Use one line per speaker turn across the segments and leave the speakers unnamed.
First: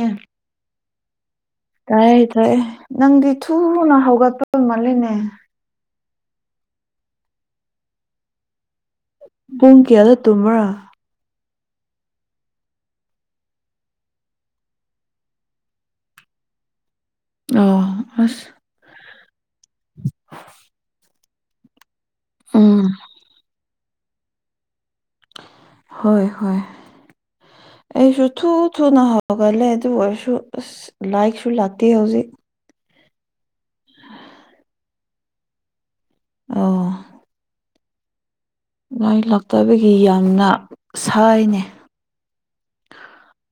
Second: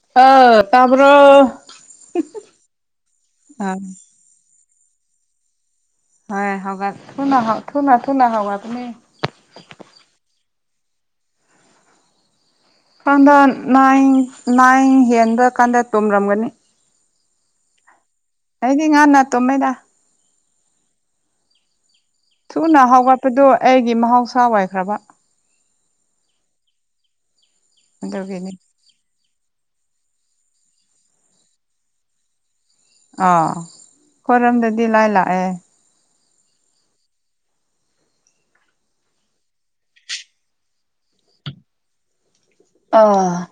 ꯑꯦ
ꯑ ꯇꯥꯕ꯭ꯔꯣ
ꯇꯥꯏꯌꯦ ꯇꯥꯏꯌꯦ ꯅꯪꯗꯤ
ꯑ
ꯊꯨꯅ ꯍꯧꯒꯠꯄ ꯄ ꯃꯥꯜꯂꯦꯅꯦ
ꯍꯣꯏ ꯍꯧꯒꯠ ꯊꯨꯅ ꯊꯨꯅ ꯍꯧꯒꯠꯄꯅꯦ
ꯄꯨꯡ ꯀꯌꯥꯗ ꯇꯨꯝꯕ꯭ꯔꯥ
ꯈꯪꯗꯦ ꯅꯥꯏꯟ ꯅꯥꯏꯟ ꯍꯦꯟꯕꯀꯥꯟꯗ ꯇꯨꯝꯔꯝꯒꯅꯤ
ꯑꯣ ꯑꯁ
ꯑꯩꯗꯤ ꯉꯥꯟꯅ ꯇꯨꯝꯃꯦꯗ
[inaudible]
ꯊꯨꯅ
ꯎꯝ
ꯍꯥꯎꯒꯠꯄꯗꯨ ꯑꯩꯒꯤ ꯃꯍꯧꯁꯥ ꯑꯣꯏꯈ꯭ꯔꯕ
ꯍꯣꯏ ꯍꯣꯏ ꯑꯩꯁꯨ ꯊꯨ
ꯑꯗꯨꯒꯤꯅꯤ
ꯊꯨꯅ ꯍꯧꯒꯠꯂꯦ ꯑꯗꯨ ꯑꯣꯏꯔꯁꯨ ꯑꯁ ꯂꯥꯏꯛꯁꯨ ꯂꯥꯛꯇꯦ ꯍꯧꯖꯤꯛ
ꯑꯥ ꯑꯩꯈꯣꯏꯔꯣꯝꯗꯗꯤ ꯂꯥꯏꯠ ꯂꯥꯛꯑꯦ
ꯑꯣ ꯃꯩ ꯂꯥꯛꯇꯕꯒꯤ ꯌꯥꯝꯅ ꯁꯥꯏꯅꯦ
ꯑꯥ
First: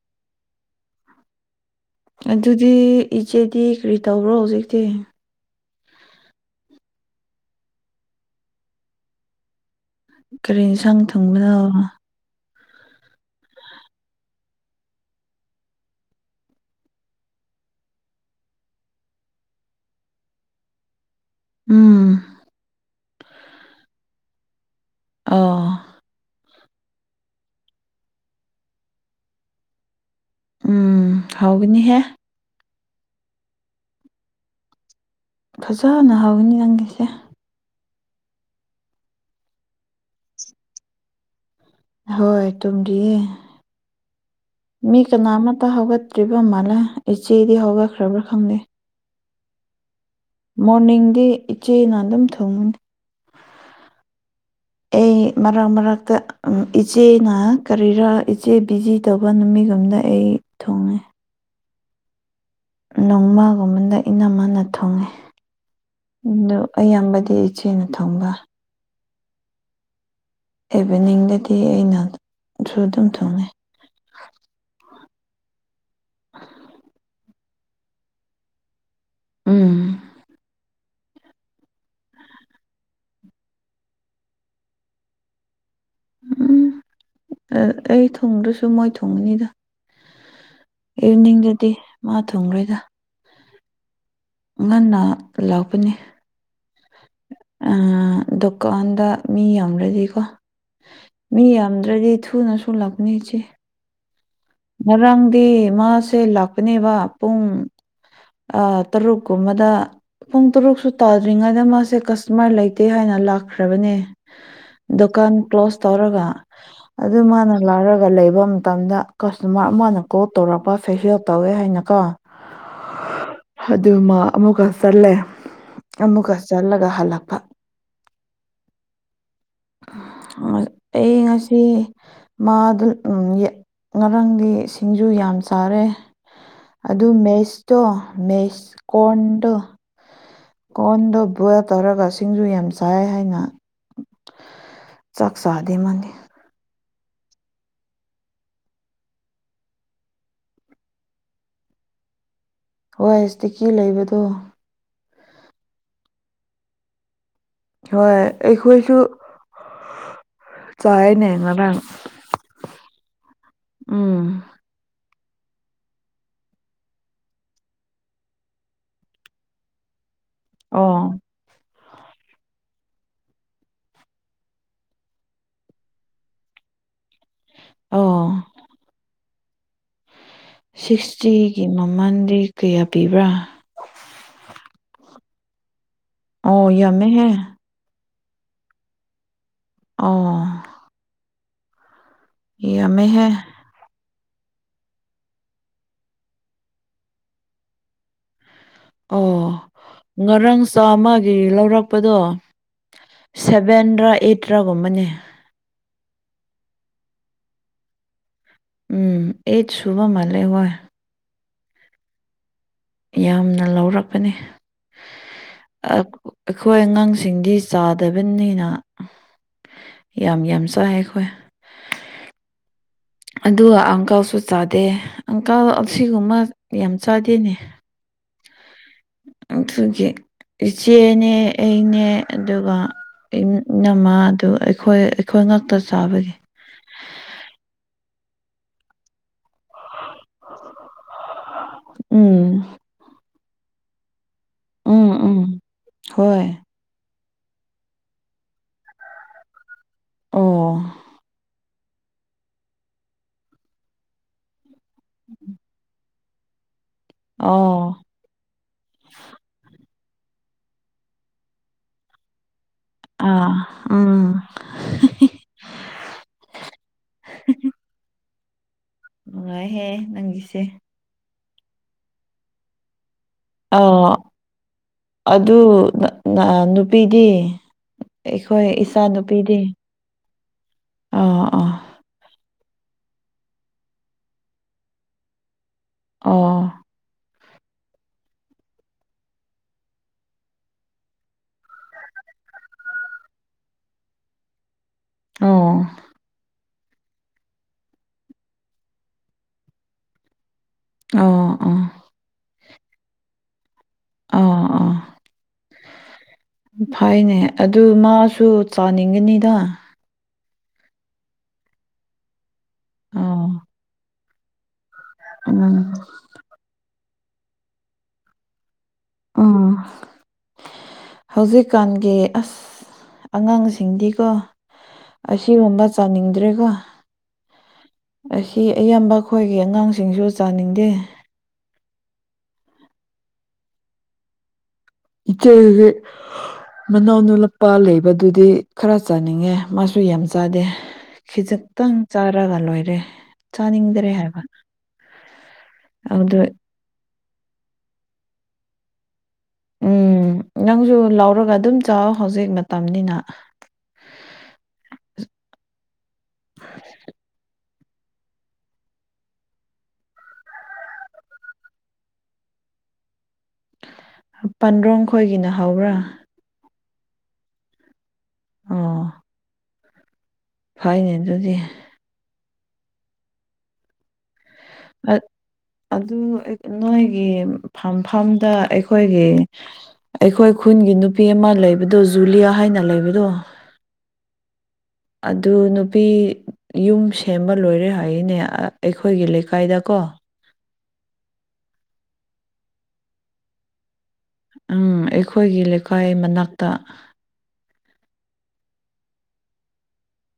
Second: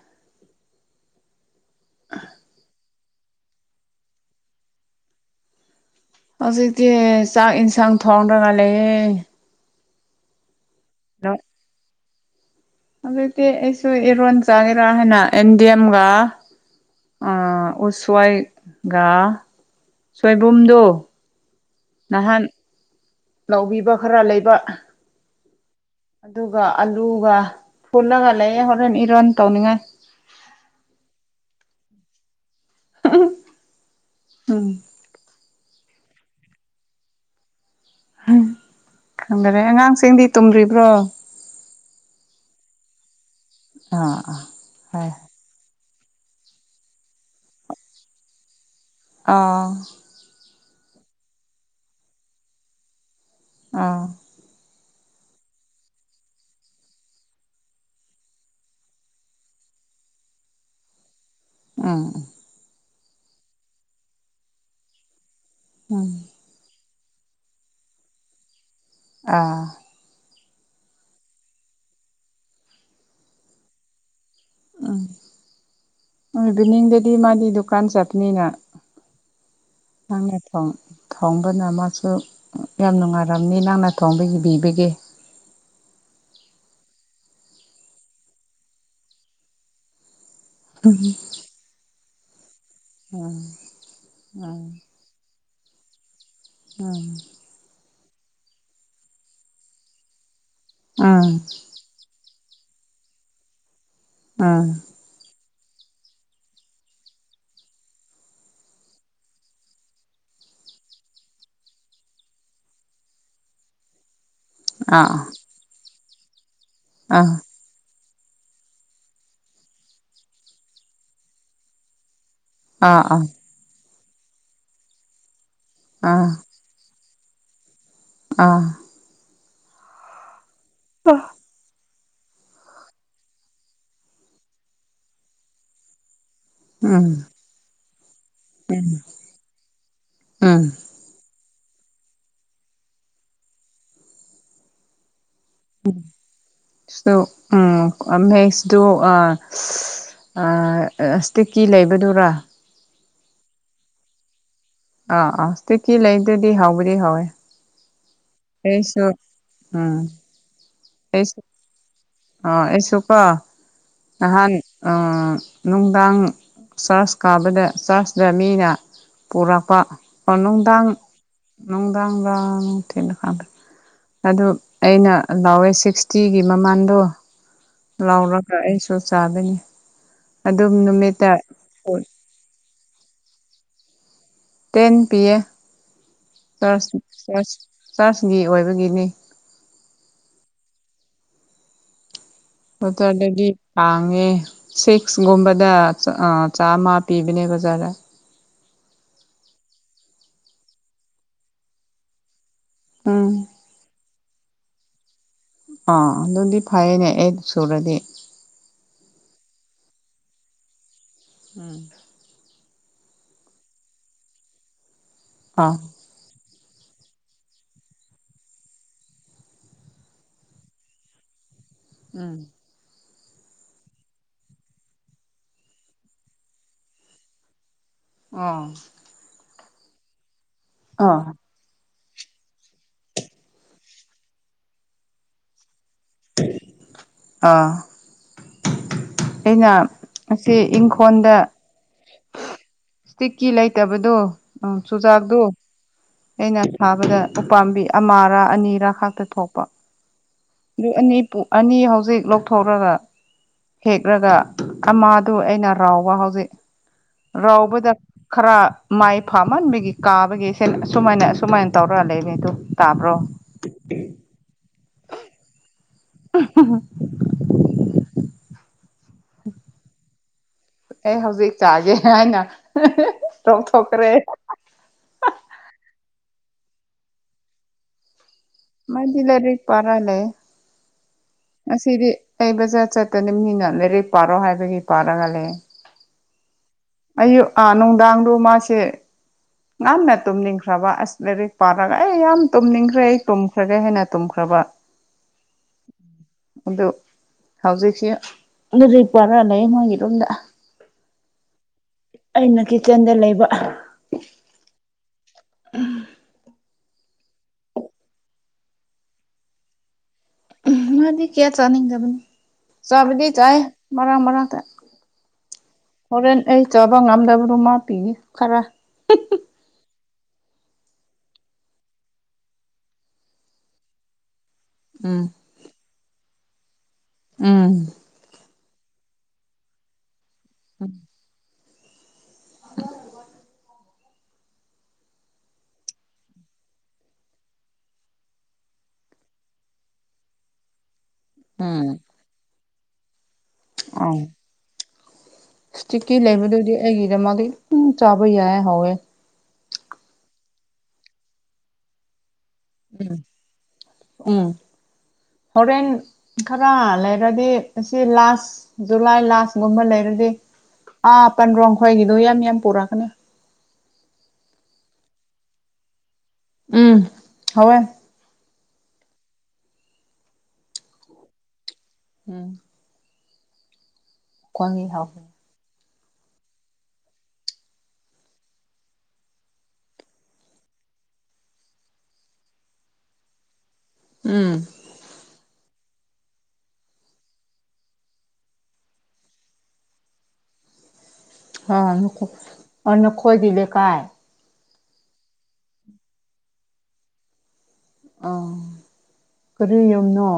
ꯑꯗꯨꯗꯤ ꯏꯆꯦꯗꯤ ꯀ꯭ꯔꯤ ꯇꯧꯕ꯭ꯔꯣ ꯍꯧꯖꯤꯛꯇꯤ
ꯍꯧꯖꯤꯛꯇꯤ ꯆꯥꯛ ꯏꯟꯁꯥꯡ ꯊꯣꯡꯔꯒ ꯂꯩꯌꯦ
ꯀꯔꯤ ꯏꯟꯁꯥꯡ
ꯅꯣ
ꯊꯣꯡꯕꯅꯣ
ꯍꯧꯖꯤꯛꯇꯤ ꯑꯩꯁꯨ ꯏꯔꯣꯟ ꯆꯥꯒꯦꯔꯥ ꯍꯥꯏꯅ ꯑꯦꯟꯗꯦꯝꯒ ꯑꯥ ꯎꯁꯣꯏ ꯒ ꯁꯣꯏꯕꯨꯝꯗꯨ
ꯎꯝ
ꯅꯍꯥꯟ ꯂꯧꯕꯤꯕ ꯈꯥꯔ ꯂꯩꯕ
ꯑꯥ
ꯑꯗꯨꯒ ꯑꯂꯨꯒ ꯐꯨꯠꯂꯒ ꯂꯩꯌꯦ ꯍꯣꯔꯦꯟ ꯏꯔꯣꯟ ꯇꯧꯅꯤꯡꯉꯥꯏ꯫
ꯎꯝ ꯍꯥꯏꯒꯅꯤꯍꯦ꯫
[unintelligible] ꯎꯝ
ꯐꯖꯅ ꯍꯧꯒꯅꯤ ꯅꯪꯒꯤꯁꯦ꯫
ꯎꯝ ꯈꯪꯗꯔꯦ ꯑꯉꯥꯡꯁꯤꯡꯗꯤ ꯇꯨꯝꯗ꯭ꯔꯤꯕ꯭ꯔꯣ?
ꯍꯣꯏ ꯇꯨꯝꯗꯤꯌꯦ
ꯑꯥ ꯑꯥ
ꯃꯤ
ꯍꯣꯏ
ꯀꯅꯥ ꯑꯃꯠꯇ ꯍꯧꯒꯠ ꯕ ꯃꯥꯜꯂꯦ ꯏꯆꯦꯗꯤ ꯍꯧꯒꯠꯈ꯭ꯔꯕ꯭ꯔꯥ ꯈꯪꯗꯦ꯫
ꯑꯥ
ꯃꯣꯔꯅꯤꯡꯗꯤ ꯏꯆꯦꯅ ꯑꯗꯨꯝ ꯊꯨꯡꯕꯅꯤ꯫
ꯑꯥ
ꯑꯩ ꯃꯔꯛ ꯃꯔꯛꯇ ꯎꯝ ꯏꯆꯦꯅ ꯀꯔꯤꯔꯥ ꯏꯆꯦ ꯕꯤꯖꯤ ꯇꯧꯕ ꯅꯨꯃꯤꯠꯒꯨꯝꯗ ꯑꯩ ꯊꯣꯡꯉꯦ꯫
ꯎꯝ
ꯅꯣꯡꯃꯒꯨꯝꯕꯅ ꯏꯅꯝꯃꯅ ꯊꯣꯡꯉꯦ꯫
ꯎꯝ
ꯑꯗꯨ ꯑꯌꯥꯝꯕꯗꯤ ꯏꯆꯦꯅ ꯊꯣꯡꯕ꯫
ꯑꯥ
ꯏꯚꯤꯅꯤꯡꯗꯗꯤ ꯑꯩꯅ ꯁꯨ ꯑꯗꯨꯝ ꯊꯣꯡꯉꯦ꯫
ꯎꯝ ꯏꯚꯤꯅꯤꯡꯗꯗꯤ ꯃꯥꯗꯤ ꯗꯨꯀꯥꯟ ꯆꯠꯄꯅꯤꯅ
ꯎꯝ
ꯅꯪꯅ ꯊꯣꯡ ꯊꯣꯡꯕꯅ ꯃꯥꯁꯨ ꯌꯥꯝ ꯅꯨꯡꯉꯥꯏꯔꯝꯅꯤ ꯅꯪꯅ ꯊꯣꯡꯕ ꯍꯩꯕꯤꯕꯒꯤ꯫
ꯎꯝ ꯑ ꯑꯩ ꯊꯣꯡꯗ꯭ꯔꯁꯨ ꯃꯣꯏ ꯊꯣꯡꯕꯅꯤꯗ꯫ ꯏꯚꯤꯅꯤꯡꯗꯗꯤ ꯃꯥ ꯊꯣꯡꯔꯣꯏꯗ꯫
ꯎꯝ ꯎꯝ
ꯉꯟꯅ ꯍꯂꯛꯄꯅꯦ
ꯎꯝ
ꯑꯥ ꯗꯨꯀꯥꯟꯗ ꯃꯤ ꯌꯥꯝꯔꯗꯤꯀꯣ
ꯎꯝ
ꯃꯤ ꯌꯥꯝꯗ ꯔꯤ ꯊꯨꯅꯁꯨ ꯂꯛꯄꯅꯤ ꯏꯆꯦ
ꯑꯥ
ꯉꯔꯥꯡꯗꯤ ꯃꯥꯁꯦ ꯂꯥꯛꯄꯅꯦꯕ ꯄꯨꯡ ꯑꯥ ꯇꯔꯨꯛ ꯀꯨꯝꯕꯗ ꯄꯨꯡ ꯇꯔꯨꯛꯁꯨ ꯇꯥꯗ꯭ꯔꯤꯉꯩꯗ ꯃꯥꯁꯦ ꯀꯁꯇꯃꯔ ꯂꯩꯇꯦ ꯍꯥꯏꯅ ꯂꯥꯛꯈ꯭ꯔꯕꯅꯦ꯫
ꯑꯥ
ꯗꯨꯀꯥꯟ ꯀ꯭ꯂꯣꯁ ꯇꯧꯔꯒ ꯑꯗꯨ
ꯑꯥ
ꯃꯥꯅ ꯂꯥꯛꯔꯒ ꯂꯩꯕ ꯃꯇꯝꯗ ꯀꯁꯇꯃꯔ ꯑꯃꯅ ꯀꯣꯜ ꯇꯧꯔꯛꯄ ꯐꯦꯁꯌꯦꯜ ꯇꯧꯋꯦ ꯍꯥꯏꯅꯀꯣ
ꯑꯥ ꯑꯥ
ꯑꯗꯨꯃꯥ ꯑꯃꯨꯛꯀ ꯆꯠꯂꯦ
ꯑꯥ
ꯑꯃꯨꯛꯀ ꯆꯠꯂꯒ ꯍꯂꯛꯄ꯫
ꯑꯥ
ꯍꯣꯏ ꯑꯩ ꯉꯁꯤ ꯃꯥꯗꯨ ꯎꯝ ꯌ ꯉꯔꯥꯡꯗꯤ ꯁꯤꯡꯖꯨ ꯌꯥꯝ ꯆꯥꯔꯦ꯫ ꯑꯗꯨ
ꯎꯝ
ꯃꯦꯁꯇꯣ ꯃꯦꯁ
ꯎꯝ ꯑꯥ
ꯑꯣꯟꯗꯣ ꯕꯣꯏꯜ ꯇꯧꯔꯒ ꯁꯤꯡꯖꯨ ꯌꯥꯝ ꯆꯥꯏ ꯍꯥꯏꯅ ꯆꯥꯛ ꯆꯥꯗꯦ ꯃꯥꯗꯤ
ꯁꯣ ꯎꯝ ꯑꯃꯦꯛꯁꯗꯣ ꯑꯥ ꯑꯥ ꯁ꯭ꯇꯤꯛꯀꯤ ꯂꯩꯕꯗꯨꯔꯥ
ꯍꯣꯏ ꯁ꯭ꯇꯤꯛꯀꯤ ꯂꯩꯕꯗꯣ
ꯑꯥ ꯑꯥ ꯁ꯭ꯇꯤꯛꯀꯤ ꯂꯩꯕꯗꯨꯗꯤ ꯍꯧꯕꯗꯤ ꯍꯥꯎꯋꯦ
ꯍꯣꯏ ꯑꯩꯈꯣꯏꯁꯨ
ꯀꯔꯤꯁꯨ ꯑꯥ
ꯆꯥꯏꯌꯦꯅꯦ ꯉꯔꯥꯡ
ꯑꯣ ꯑꯩꯁꯨ ꯀꯣ
ꯎꯝ
ꯅꯍꯥꯟ ꯑꯥ ꯅꯨꯡꯗꯥꯡ ꯆ꯭ꯔꯁ ꯀꯥꯕꯗ ꯆ꯭ꯔꯁꯗ ꯃꯤꯅ ꯄꯨꯔꯥꯛꯄ ꯅꯨꯡꯗꯥꯡ
ꯑꯣ
ꯅꯨꯡꯗꯥꯡꯔ ꯅꯨꯡꯊꯤꯜꯂ ꯈꯪꯗꯦ ꯑꯗꯨ ꯑꯩꯅ ꯂꯥꯎꯋꯦ ꯁꯤꯛꯁꯇꯤꯒꯤ ꯃꯃꯥꯟꯗꯣ
ꯑꯣ
ꯂꯥꯎꯔꯒ ꯑꯩꯁꯨ ꯆꯥꯗꯣꯏꯅꯤ
ꯁꯤꯛꯁꯇꯤꯒꯤ ꯃꯥꯃꯟꯗꯤ ꯀꯌꯥ ꯄꯤꯕ꯭ꯔꯥ
ꯇꯦꯟ ꯄꯤ ꯌꯦ
ꯑꯣ
ꯆ꯭ꯔꯁ
ꯌꯥꯝꯃꯦꯍꯦ
ꯆ꯭ꯔꯁ ꯆ꯭ꯔꯁꯒꯤ ꯑꯣꯏꯕꯒꯤꯅꯤ
ꯑꯣ ꯌꯥꯝꯃꯦꯍꯦ
ꯕꯖꯥꯔꯗꯗꯤ ꯇꯥꯡꯉꯦ ꯁꯤꯛꯁꯒꯨꯝꯕꯗ ꯆꯥ ꯆꯥꯝꯃ ꯄꯤꯕꯅꯦ ꯕꯖꯥꯔꯗ
ꯑꯣ ꯉꯔꯥꯡ ꯆꯥꯝꯃꯒꯤ ꯂꯧꯔꯛꯄꯗꯣ
ꯎꯝ
ꯁꯚꯦꯟꯔ ꯑꯦꯠꯔ ꯒꯨꯝꯕꯅꯦ
ꯑꯥ ꯑꯗꯨꯗꯤ ꯐꯩꯌꯦꯅꯦ ꯑꯦꯠ ꯁꯨꯔꯗꯤ
ꯎꯝ ꯑꯦꯠ ꯁꯨꯕ ꯃꯥꯜꯂꯦ ꯍꯣꯏ
ꯎꯝ
ꯌꯥꯝꯅ ꯂꯧꯔꯛꯄꯅꯦ
ꯑꯥ
ꯑꯥ ꯑꯩꯈꯣꯏ ꯑꯉꯥꯡꯁꯤꯡꯗꯤ ꯆꯥꯗꯕꯅꯤꯅ ꯌꯥꯝ ꯌꯥꯝ ꯆꯥꯏ ꯑꯩꯈꯣꯏ
ꯎꯝ
ꯑꯗꯨꯒ ꯑꯪꯀꯜꯁꯨ ꯆꯥꯗꯦ ꯑꯪꯀꯜ ꯑꯁꯤꯒꯨꯝꯕ ꯌꯥꯝ ꯆꯥꯗꯦꯅꯦ
ꯑꯣ
ꯑꯗꯨꯒꯤ
ꯑꯥ
ꯏꯆꯦꯅꯦ ꯑꯩꯅꯦ ꯑꯗꯨꯒ ꯏꯅꯝꯃ ꯗꯨ ꯑꯩꯈꯣꯏ ꯑꯩꯈꯣꯏ ꯉꯥꯛꯇ ꯆꯥꯕꯒꯤ
ꯑꯥ ꯑꯩꯅ ꯑꯁꯤ ꯏꯪꯈꯣꯟꯗ
ꯎꯝ
ꯁ꯭ꯇꯤꯛꯀꯤ ꯂꯩꯇꯕꯗꯣ ꯎꯝ ꯆꯨꯖꯥꯛꯗꯣ
ꯍꯣꯏ
ꯑꯩꯅ ꯊꯥꯕꯗ ꯎꯄꯥꯝꯕꯤ ꯑꯃꯔꯥ ꯑꯅꯤꯔꯥ ꯈꯥꯛꯇ ꯊꯣꯛꯄ
ꯑꯣ
ꯑꯗꯨ ꯄꯨ ꯑꯅꯤ ꯑꯅꯤ ꯍꯧꯖꯤꯛ ꯂꯧꯊꯣꯛꯔꯒ ꯍꯦꯛꯂꯒ ꯑꯃꯗꯨ ꯑꯩꯅ ꯔꯥꯎꯕ ꯍꯧꯖꯤꯛ
ꯑꯣ
ꯔꯥꯎꯕꯗ ꯈꯔ ꯃꯥꯏ ꯐꯥꯃꯟꯕꯒꯤ ꯀꯥꯕꯒꯤ ꯑꯁꯨꯃꯥꯏꯅ ꯑꯁꯨꯃꯥꯏꯅ ꯇꯧꯔ ꯂꯩꯔꯦꯇꯨ ꯇꯥꯕ꯭ꯔꯣ
ꯑꯥ ꯎꯝ
[unintelligible]
ꯅꯨꯡꯉꯥꯏꯍꯦ ꯅꯪꯒꯤꯁꯦ
ꯑꯩ ꯍꯧꯖꯤꯛ ꯆꯥꯒꯦ ꯍꯥꯏꯅ [unintelligible] ꯇꯧꯊꯣꯛꯈ꯭ꯔꯦ
ꯑ ꯑꯗꯨ ꯑ ꯥꯑꯥ ꯅꯨꯄꯤꯗꯤ ꯑꯩꯈꯣꯏ ꯏꯆꯥ
ꯃꯗꯤ ꯂꯥꯏꯔꯤꯛ ꯄꯔꯥ ꯂꯩꯌꯦ
ꯑꯣ
ꯉꯁꯤꯗꯤ ꯑꯩ ꯕꯖꯥꯔ ꯆꯠꯇꯕꯅꯤꯅ ꯂꯥꯏꯔꯤꯛ ꯄꯥꯔꯣ ꯍꯥꯏꯕꯒꯤ ꯄꯥꯔꯒ ꯂꯩꯌꯦ
ꯑꯣ
ꯑꯌꯨꯛ ꯑꯥ ꯅꯨꯡꯗꯥꯡꯗꯣ ꯃꯥꯁꯦ ꯉꯟꯅ ꯇꯨꯝꯅꯤꯡꯈ꯭ꯔꯕ ꯑꯁ ꯂꯥꯏꯔꯤꯛ ꯄꯥꯔꯒ ꯑꯩ ꯌꯥꯝ ꯇꯨꯝꯅꯤꯡꯈ꯭ꯔꯦ ꯑꯩ ꯇꯨꯝꯈ꯭ꯔꯒꯦ ꯍꯥꯏꯅ ꯇꯨꯝꯈ꯭ꯔꯕ
ꯑꯣ
ꯑꯗꯨ ꯍꯧꯖꯤꯛꯁꯤ [unintelligible]
ꯑꯧ ꯑꯣꯥ
ꯑꯩꯅ ꯀꯤꯠꯆꯟꯗ ꯂꯩꯕ
ꯑꯥ ꯑꯥ ꯐꯩꯅꯦ ꯑꯗꯨ ꯃꯥꯁꯨ ꯆꯥꯅꯤꯡꯒꯅꯤꯗ
[unintelligible] ꯃꯗꯤ ꯀꯌꯥ ꯆꯅꯤꯡꯗꯕꯅꯦ ꯆꯕꯗꯤ
ꯑꯥ
ꯆꯥꯏ ꯃꯔꯛ ꯃꯔꯛꯇ
ꯎꯝ
ꯍꯣꯔꯦꯟ ꯑꯩ ꯆꯥꯕ ꯉꯝꯗꯕꯗꯨ ꯃꯥ ꯄꯤꯒꯦ ꯈꯔ
ꯎꯝ ꯍꯧꯖꯤꯛꯀꯥꯟꯒꯤ ꯑꯁ ꯑꯉꯥꯡꯁꯤꯡꯗꯤꯀꯣ
ꯎꯝ
ꯑꯁꯤꯒꯨꯝꯕ ꯆꯥꯅꯤꯡꯗ꯭ꯔꯦꯀꯣ
ꯎꯝ
ꯑꯁ ꯃꯤ ꯑꯌꯥꯝꯕ ꯑꯩꯈꯣꯏꯒꯤ ꯑꯉꯥꯡꯁꯤꯡꯁꯨ ꯆꯥꯅꯤꯡꯗꯦ ꯏꯆꯦꯒꯤ ꯃꯅꯥꯎ ꯅꯨꯂꯛꯄꯥ ꯂꯩꯕꯗꯨꯗꯤ ꯈꯔ ꯆꯥꯅꯤꯡꯉꯦ ꯃꯥꯁꯨ ꯌꯥꯝ ꯆꯥꯗꯦ
ꯎꯝ
ꯈꯤꯖꯤꯛꯇꯪ ꯆꯥꯔꯒ ꯂꯣꯏꯔꯦ ꯆꯥꯅꯤꯡꯗ꯭ꯔꯦ
ꯑꯪ
ꯍꯥꯏꯕ
ꯏꯁꯇꯤꯛꯀꯤ
ꯑꯗꯨ
ꯂꯩꯕꯗꯨꯗꯤ ꯑꯩꯒꯤꯗ ꯃꯗꯤ ꯈꯤꯇꯪ ꯆꯥꯕ ꯌꯥꯏ ꯍꯥꯎꯋꯦ
ꯎꯝ ꯅꯪꯁꯨ ꯂꯧꯔꯒ ꯑꯗꯨꯝ ꯆꯥꯎ ꯍꯧꯖꯤꯛ ꯃꯇꯝꯅꯤꯅ
ꯎꯝ ꯎꯝ ꯍꯣꯔꯦꯟ ꯈꯔ ꯂꯩꯔꯗꯤ ꯁꯤ ꯂꯥꯁ ꯖꯨꯂꯥꯏ ꯂꯥꯁꯒꯨꯝꯕ ꯂꯩꯔꯗꯤ ꯑꯥ ꯄꯟꯔꯣꯡ ꯈꯣꯏꯒꯤꯗꯣ ꯌꯥꯝ ꯌꯥꯝ ꯄꯨꯔꯛꯀꯅꯤ
ꯄꯟꯗ꯭ꯔꯣꯡ ꯈꯣꯏꯒꯤꯅ ꯍꯧꯕ꯭ꯔꯥ
ꯎꯝ ꯍꯥꯎꯋꯦ
ꯑꯣ ꯐꯩꯅꯦ ꯑꯗꯨꯗꯤ
[inaudible] [unintelligible]
ꯑꯗꯨ ꯅꯣꯏꯒꯤ ꯐꯝꯐꯝꯗ ꯑꯩꯈꯣꯏꯒꯤ ꯑꯩꯈꯣꯏ ꯈꯨꯟꯒꯤ ꯅꯨꯄꯤ ꯑꯃ ꯂꯩꯕꯗꯨ ꯖꯨꯂꯤꯌꯥ ꯍꯥꯏꯅ ꯂꯩꯕꯗꯨ
ꯎꯝ
ꯑꯗꯨ ꯅꯨꯄꯤ ꯌꯨꯝ ꯁꯦꯝꯕ ꯂꯣꯏꯔꯦ ꯍꯥꯏꯌꯦꯅꯦ ꯑꯩꯈꯣꯏꯒꯤ ꯂꯩꯀꯥꯏꯗꯀꯣ
[unintelligible] ꯅꯈꯣꯏꯒꯤ ꯂꯩꯀꯥꯏ
ꯎꯝ ꯑꯩꯈꯣꯏꯒꯤ ꯂꯩꯀꯥꯏ ꯃꯅꯥꯛꯇ
ꯑꯥ ꯀꯔꯤ ꯌꯨꯝꯅꯣ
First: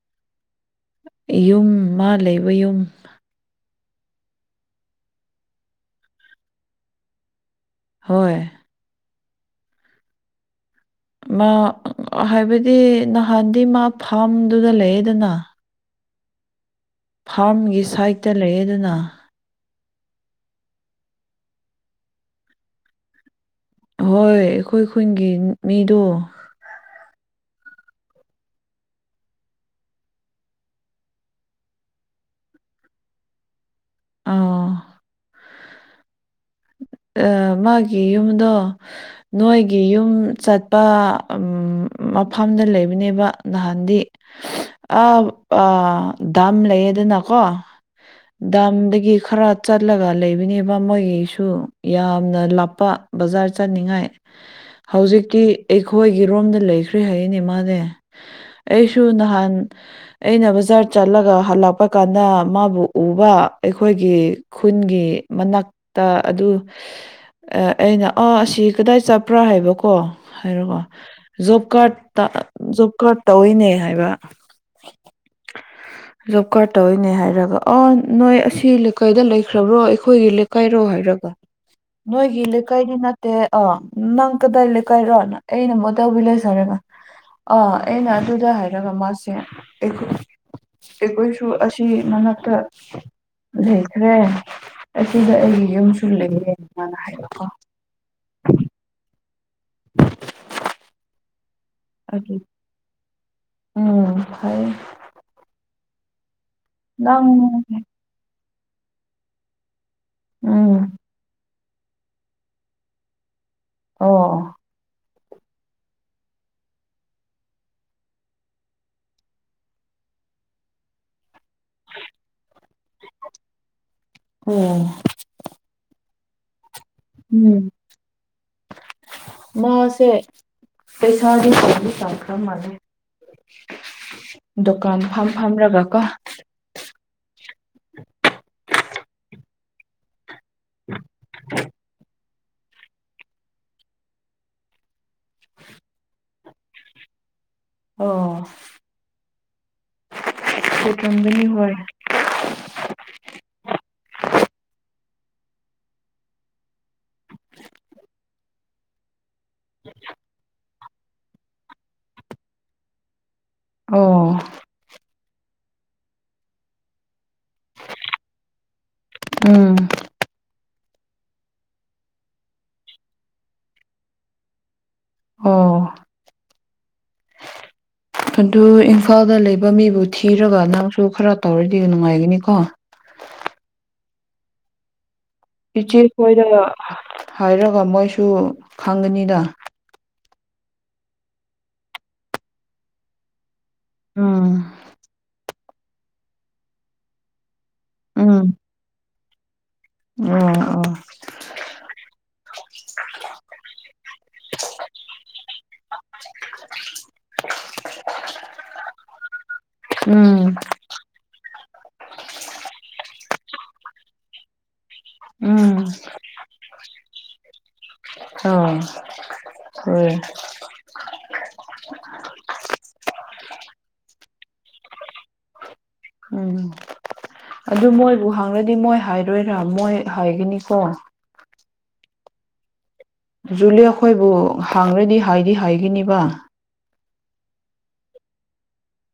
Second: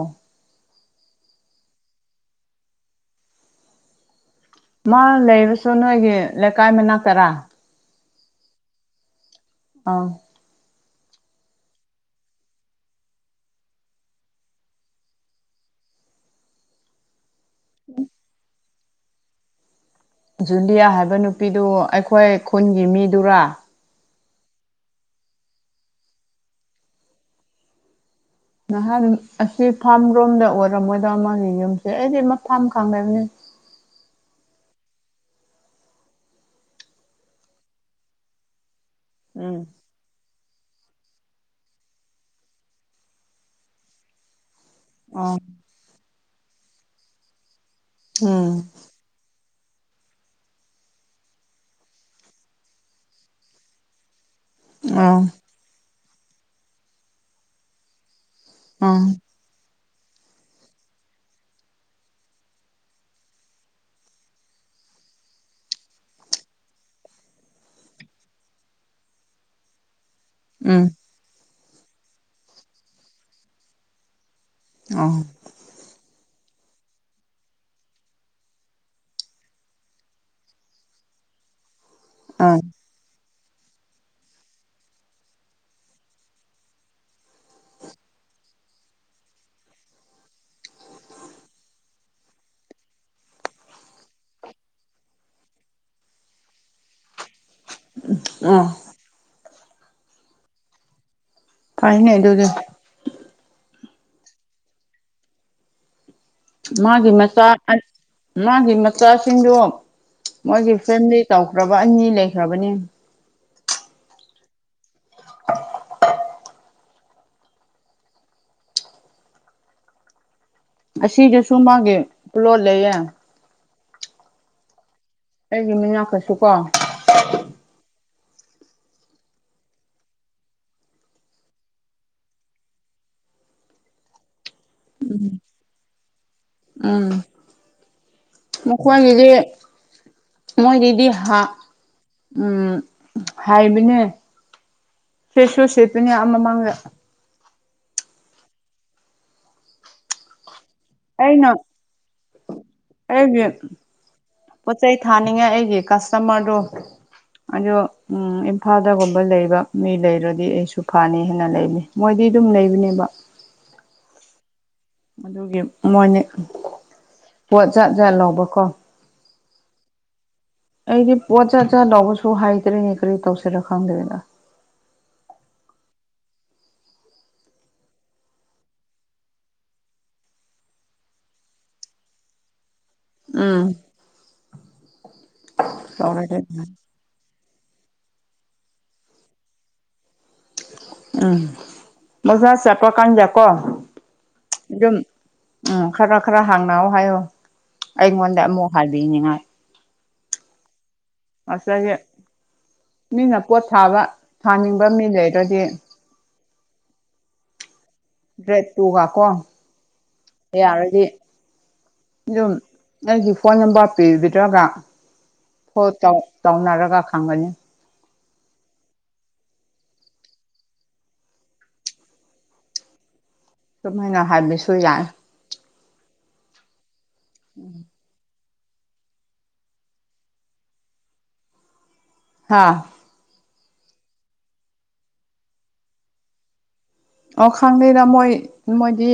ꯌꯨꯝ ꯃꯥ ꯂꯩꯕ ꯌꯨꯝ
ꯃꯥ ꯂꯩꯔꯁꯨ ꯅꯣꯏꯒꯤ ꯂꯩꯀꯥꯏ ꯃꯅꯥꯛꯇꯔꯥ
ꯍꯣꯏ
ꯑꯧ
ꯃꯥ ꯍꯥꯏꯕꯗꯤ ꯅꯍꯥꯟꯗꯤ ꯃꯥ ꯐꯝꯗꯨꯗ ꯂꯩꯌꯦꯗꯅ ꯐꯝꯒꯤ ꯁꯥꯏꯠꯇ ꯂꯩ ꯌꯦꯗꯅ
ꯖꯨꯂꯤꯌꯥ ꯍꯥꯏꯕ ꯅꯨꯄꯤꯗꯨ ꯑꯩꯈꯣꯏ ꯈꯨꯟꯒꯤ ꯃꯤꯗꯨꯔꯥ
ꯍꯣꯏ ꯑꯩꯈꯣꯏ ꯈꯨꯟꯒꯤ ꯃꯤꯗꯣ
ꯅꯍꯥꯟ ꯑꯁꯤ ꯐꯥꯝ ꯔꯣꯝꯗ ꯑꯣꯏꯔꯝꯃꯣꯏꯗ ꯃꯥꯒꯤ ꯌꯨꯝꯁꯦ ꯑꯩꯗꯤ ꯃꯐꯝ ꯈꯪꯗꯕꯅꯤ
ꯑꯥ ꯑꯥ ꯃꯥꯒꯤ ꯌꯨꯝꯗꯣ
ꯎꯝ
ꯅꯣꯏꯒꯤ ꯌꯨꯝ ꯆꯠꯄ ꯃꯐꯝꯗ ꯂꯩꯕꯅꯦꯕ ꯅꯍꯥꯟꯗꯤ ꯑꯥ
ꯑꯣ
ꯑꯥ ꯗꯥꯝ ꯂꯩꯌꯦꯗꯅꯀꯣ
ꯎꯝ
ꯗꯥꯝꯗꯒꯤ ꯈꯔ ꯆꯠꯂꯒ ꯂꯩꯕꯅꯦꯕ ꯃꯣꯏꯒꯤꯁꯨ ꯌꯥꯝꯅ ꯂꯥꯞꯄ ꯕꯖꯥꯔ ꯆꯠꯅꯤꯡꯉꯥꯏ
ꯑꯣ
ꯍꯧꯖꯤꯛꯇꯤ ꯑꯩꯈꯣꯏꯒꯤ ꯔꯣꯝꯗ ꯂꯩꯈ꯭ꯔꯦ ꯍꯥꯏꯅꯦ ꯃꯥꯅꯦ
ꯑꯣ
ꯑꯩꯁꯨ ꯅꯍꯥꯟ ꯑꯩꯅ ꯕꯖꯥꯔ ꯆꯠꯂꯒ ꯍꯜꯂꯛꯄ ꯀꯥꯟꯗ ꯃꯥꯕꯨ ꯎꯕ ꯑꯩꯈꯣꯏꯒꯤ ꯈꯨꯟꯒꯤ ꯃꯅꯥꯛ ꯇ ꯑꯗꯨ ꯑꯩꯅ ꯑꯥ ꯑꯁꯤ ꯀꯗꯥꯏ ꯆꯠꯄ꯭ꯔꯥ ꯍꯥꯏꯕꯀꯣ ꯍꯥꯏꯔꯣꯀꯣ
ꯎꯝ
ꯖꯣꯕ ꯀꯥꯔꯠꯇ ꯖꯣꯕ ꯀꯥꯔꯠ ꯇꯧꯋꯤꯅꯦ ꯍꯥꯏꯕ
ꯑꯣ
[inaudible] ꯖꯣꯛ ꯀꯥꯔ ꯇꯧꯏꯅꯦ ꯍꯥꯏꯔꯒ ꯑꯣ ꯅꯣꯏ ꯑꯁꯤ ꯂꯩꯀꯩꯗ ꯂꯩꯈ꯭ꯔꯕ꯭ꯔꯣ ꯑꯩꯈꯣꯏꯒꯤ ꯂꯩ ꯀꯣꯏꯔꯣ ꯍꯥꯏꯔꯒ ꯅꯣꯏꯒꯤ
ꯑꯥ
ꯂꯩꯀꯥꯏꯗꯤ ꯅꯠ ꯇꯦ ꯑ ꯅꯪ ꯀꯗꯥꯏ ꯂꯩꯀꯥꯏꯔꯅ ꯑꯩꯅ ꯃꯣꯇꯥꯎ ꯚꯤꯂꯦꯁ ꯍꯥꯏꯔꯒ ꯑꯥ ꯑꯩꯅ ꯑꯗꯨꯗ ꯍꯥꯏꯔꯒ ꯃꯥꯁꯦ ꯑꯩꯈ ꯑꯩꯈꯣꯏꯁꯨ ꯑꯁꯤ ꯃꯅꯥꯛꯇ ꯂꯩꯈ꯭ꯔꯦ ꯗꯨꯗ ꯑꯩꯒꯤ ꯌꯨꯝꯁꯨ ꯂꯩꯌꯦ ꯃꯥꯅ ꯍꯥꯏꯕꯀꯣ
ꯎꯝ ꯑ
[inaudible]
ꯐꯩꯅꯦ
ꯑꯗꯨ
ꯑꯗꯨꯗꯤ
ꯎꯝ ꯐꯩ
ꯃꯥꯒꯤ
ꯅꯪ
ꯃꯆꯥ ꯃꯥꯒꯤ ꯃꯆꯥꯁꯤꯡꯗꯨ ꯃꯣꯏꯒꯤ
ꯎꯝ
ꯐꯦꯃꯤꯂꯤ ꯇꯧ ꯔꯣꯕ ꯑꯅꯤ ꯂꯩꯈ꯭ꯔꯕꯅꯤ
ꯑꯣ
ꯑꯁꯤꯗꯁꯨ ꯃꯥꯒꯤ ꯂꯣꯜꯂꯩꯌꯦ
ꯑꯣ
ꯑꯩꯒꯤ ꯃꯤꯅꯥꯛꯇꯁꯨꯀꯣ
ꯎꯝ ꯃꯥꯁꯦ ꯄꯩꯁꯥꯗꯤ ꯄꯥꯏꯗꯤ ꯄꯥꯏꯈ꯭ꯔꯕ ꯃꯥꯥꯜꯂꯦ ꯗꯨꯀꯥꯟ ꯐꯝ ꯐꯝꯔꯒ ꯀꯣ
ꯑꯥ ꯃꯈꯣꯏꯒꯤꯗꯤ ꯃꯣꯏꯒꯤꯗꯤ ꯍ ꯎꯝ ꯍꯥꯏꯕꯅꯦ ꯁꯤꯠꯁꯨ ꯁꯤꯠꯄꯅꯦ ꯑꯥ ꯃꯃꯥꯡꯗ
ꯑꯣ [unintelligible]
ꯑꯩꯅ
ꯍꯣꯏ
ꯑꯩꯒꯤ ꯄꯣꯠ ꯆꯩ ꯊꯥꯅꯤꯡꯉꯥꯏ ꯑꯩꯒꯤ ꯀꯁꯇꯃ꯭ꯔꯗꯣ ꯑꯗꯣ ꯎꯝ ꯏꯝꯐꯥꯜꯗꯒꯨꯝꯕ ꯂꯩ ꯃꯤ ꯂꯩꯔꯗꯤ ꯑꯩꯁꯨ ꯐꯅꯤ ꯍꯥꯏꯅ ꯂꯩꯅꯤ ꯃꯣꯏꯗꯤ ꯑꯗꯨꯝ ꯂꯩꯕꯅꯦꯕ
ꯑꯣ
ꯑꯗꯨꯒꯤ ꯃꯣꯏꯅ ꯄꯣꯠ ꯖꯥꯠ ꯖꯥꯠ ꯂꯧꯕꯀꯣ
ꯎꯝ
ꯑꯩꯗꯤ ꯄꯣꯠ ꯖꯥꯠ ꯖꯥꯠ ꯂꯧꯕꯁꯨ ꯍꯥꯏꯗ꯭ꯔꯦꯅꯦ ꯀꯔꯤ ꯇꯧꯁꯤꯔꯣ ꯈꯪꯗꯦꯗ
ꯑꯣ ꯑꯗꯨ ꯏꯝꯐꯥꯜꯗ ꯂꯩꯕ ꯃꯤꯕꯨ ꯊꯤꯔꯒ ꯅꯪꯁꯨ ꯈꯔ ꯇꯧꯔꯗꯤ ꯅꯨꯡꯉꯥꯏꯒꯅꯤꯀꯣ
ꯎꯝ
ꯏꯆꯦ
ꯇꯧꯔꯗꯤ
ꯈꯣꯏꯗ ꯍꯥꯏꯔꯒ ꯃꯣꯏꯁꯨ ꯈꯪꯒꯅꯤꯗ
ꯎꯝ ꯃꯖꯥ ꯆꯄꯀꯥꯟꯗꯀꯣ
ꯎꯝ
ꯑꯗꯨꯝ ꯎꯝ ꯈꯔ ꯈꯔ ꯍꯥꯡꯅꯥꯎ ꯍꯥꯏꯌꯣ ꯑꯩꯉꯣꯟꯗ
ꯎꯝ
ꯑꯃꯨꯛ ꯍꯥꯏꯕꯤꯅꯤꯡꯉꯥꯏ
ꯑꯣ ꯑꯣ
ꯉꯁꯥꯏꯒꯤ ꯃꯤꯅ ꯄꯣꯠ ꯊꯥꯕ ꯊꯥꯅꯤꯡꯕ ꯃꯤ ꯂꯩꯔꯤ ꯔꯗꯤ ꯔꯦꯗ ꯇꯨꯒ ꯀꯣ
ꯎꯝ
ꯌꯥꯔꯗꯤ ꯑꯗꯨꯝ ꯅꯪꯒꯤ ꯐꯣꯟ ꯅꯝꯕꯔ ꯄꯤꯕꯤꯗ꯭ꯔꯒ
ꯎꯝ
ꯐꯣꯜ ꯇꯧ ꯇꯧꯅꯔꯒ ꯈꯪꯒꯅꯤ
ꯑꯣ ꯔꯦ
ꯑꯗꯨꯃꯥꯏꯅ ꯍꯥꯏꯕꯁꯨ ꯌꯥꯏ
ꯎꯝ ꯑꯗꯨ ꯃꯣꯏꯕꯨ ꯍꯥꯡꯅꯗꯤ ꯃꯣꯏ ꯍꯥꯏꯔꯣꯏꯔꯥ ꯃꯣꯏ ꯍꯥꯏꯒꯅꯤꯀꯣ
ꯍꯥꯥ
ꯖꯨꯂꯦ ꯈꯣꯏꯕꯨ ꯍꯥꯡꯈ꯭ꯔꯗꯤ ꯍꯥꯏꯗꯤ ꯍꯥꯏꯒꯅꯤꯕ
ꯑ ꯈꯪꯗꯩꯔ ꯃꯣꯏ ꯃꯣꯏꯗꯤ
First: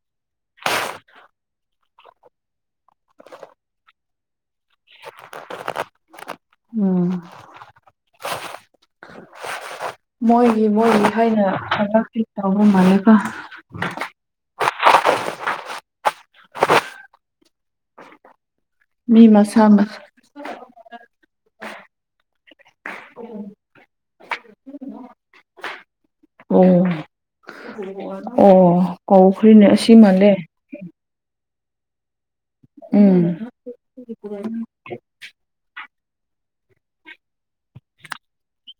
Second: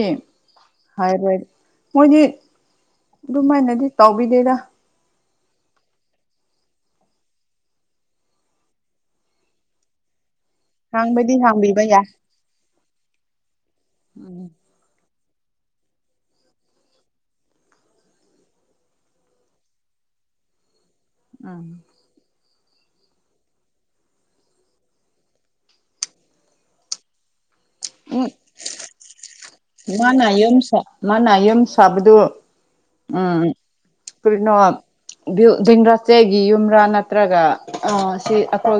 ꯍꯥꯏꯔꯣꯏ ꯃꯣꯏꯗꯤ ꯑꯗꯨꯃꯥꯏꯅꯗꯤ ꯇꯥꯎꯕꯤꯗꯦꯗꯥ
ꯎꯝ ꯃꯣꯏꯒꯤ ꯃꯣꯏꯒꯤ
ꯍꯥꯡꯕꯗꯤ
ꯍꯥꯏꯅ
ꯍꯥꯡꯕꯤꯕ ꯌꯥꯏ
ꯍꯟꯗꯛꯇꯤ ꯇꯧꯕ ꯃꯥꯜꯂꯦꯀꯣ
ꯎꯝ
ꯃꯤ ꯃꯁꯥꯃ
ꯑ
ꯑꯣ
ꯎꯝ
ꯑꯣ ꯀꯧꯈ꯭꯭ꯔꯦꯅꯦ ꯑꯁꯤ ꯃꯥꯜꯂꯦ
ꯃꯅ ꯌꯨꯝ ꯁꯥꯕꯗꯨ ꯎꯝ ꯀ꯭ꯔꯤꯅꯣ ꯕ꯭ꯌꯨ ꯗꯦꯡꯒ꯭ꯔꯥꯁꯆꯦꯒꯤ ꯌꯨꯝꯔꯥ ꯅꯇꯔꯒ ꯑ ꯁꯤ ꯑꯈꯣꯏꯒꯤ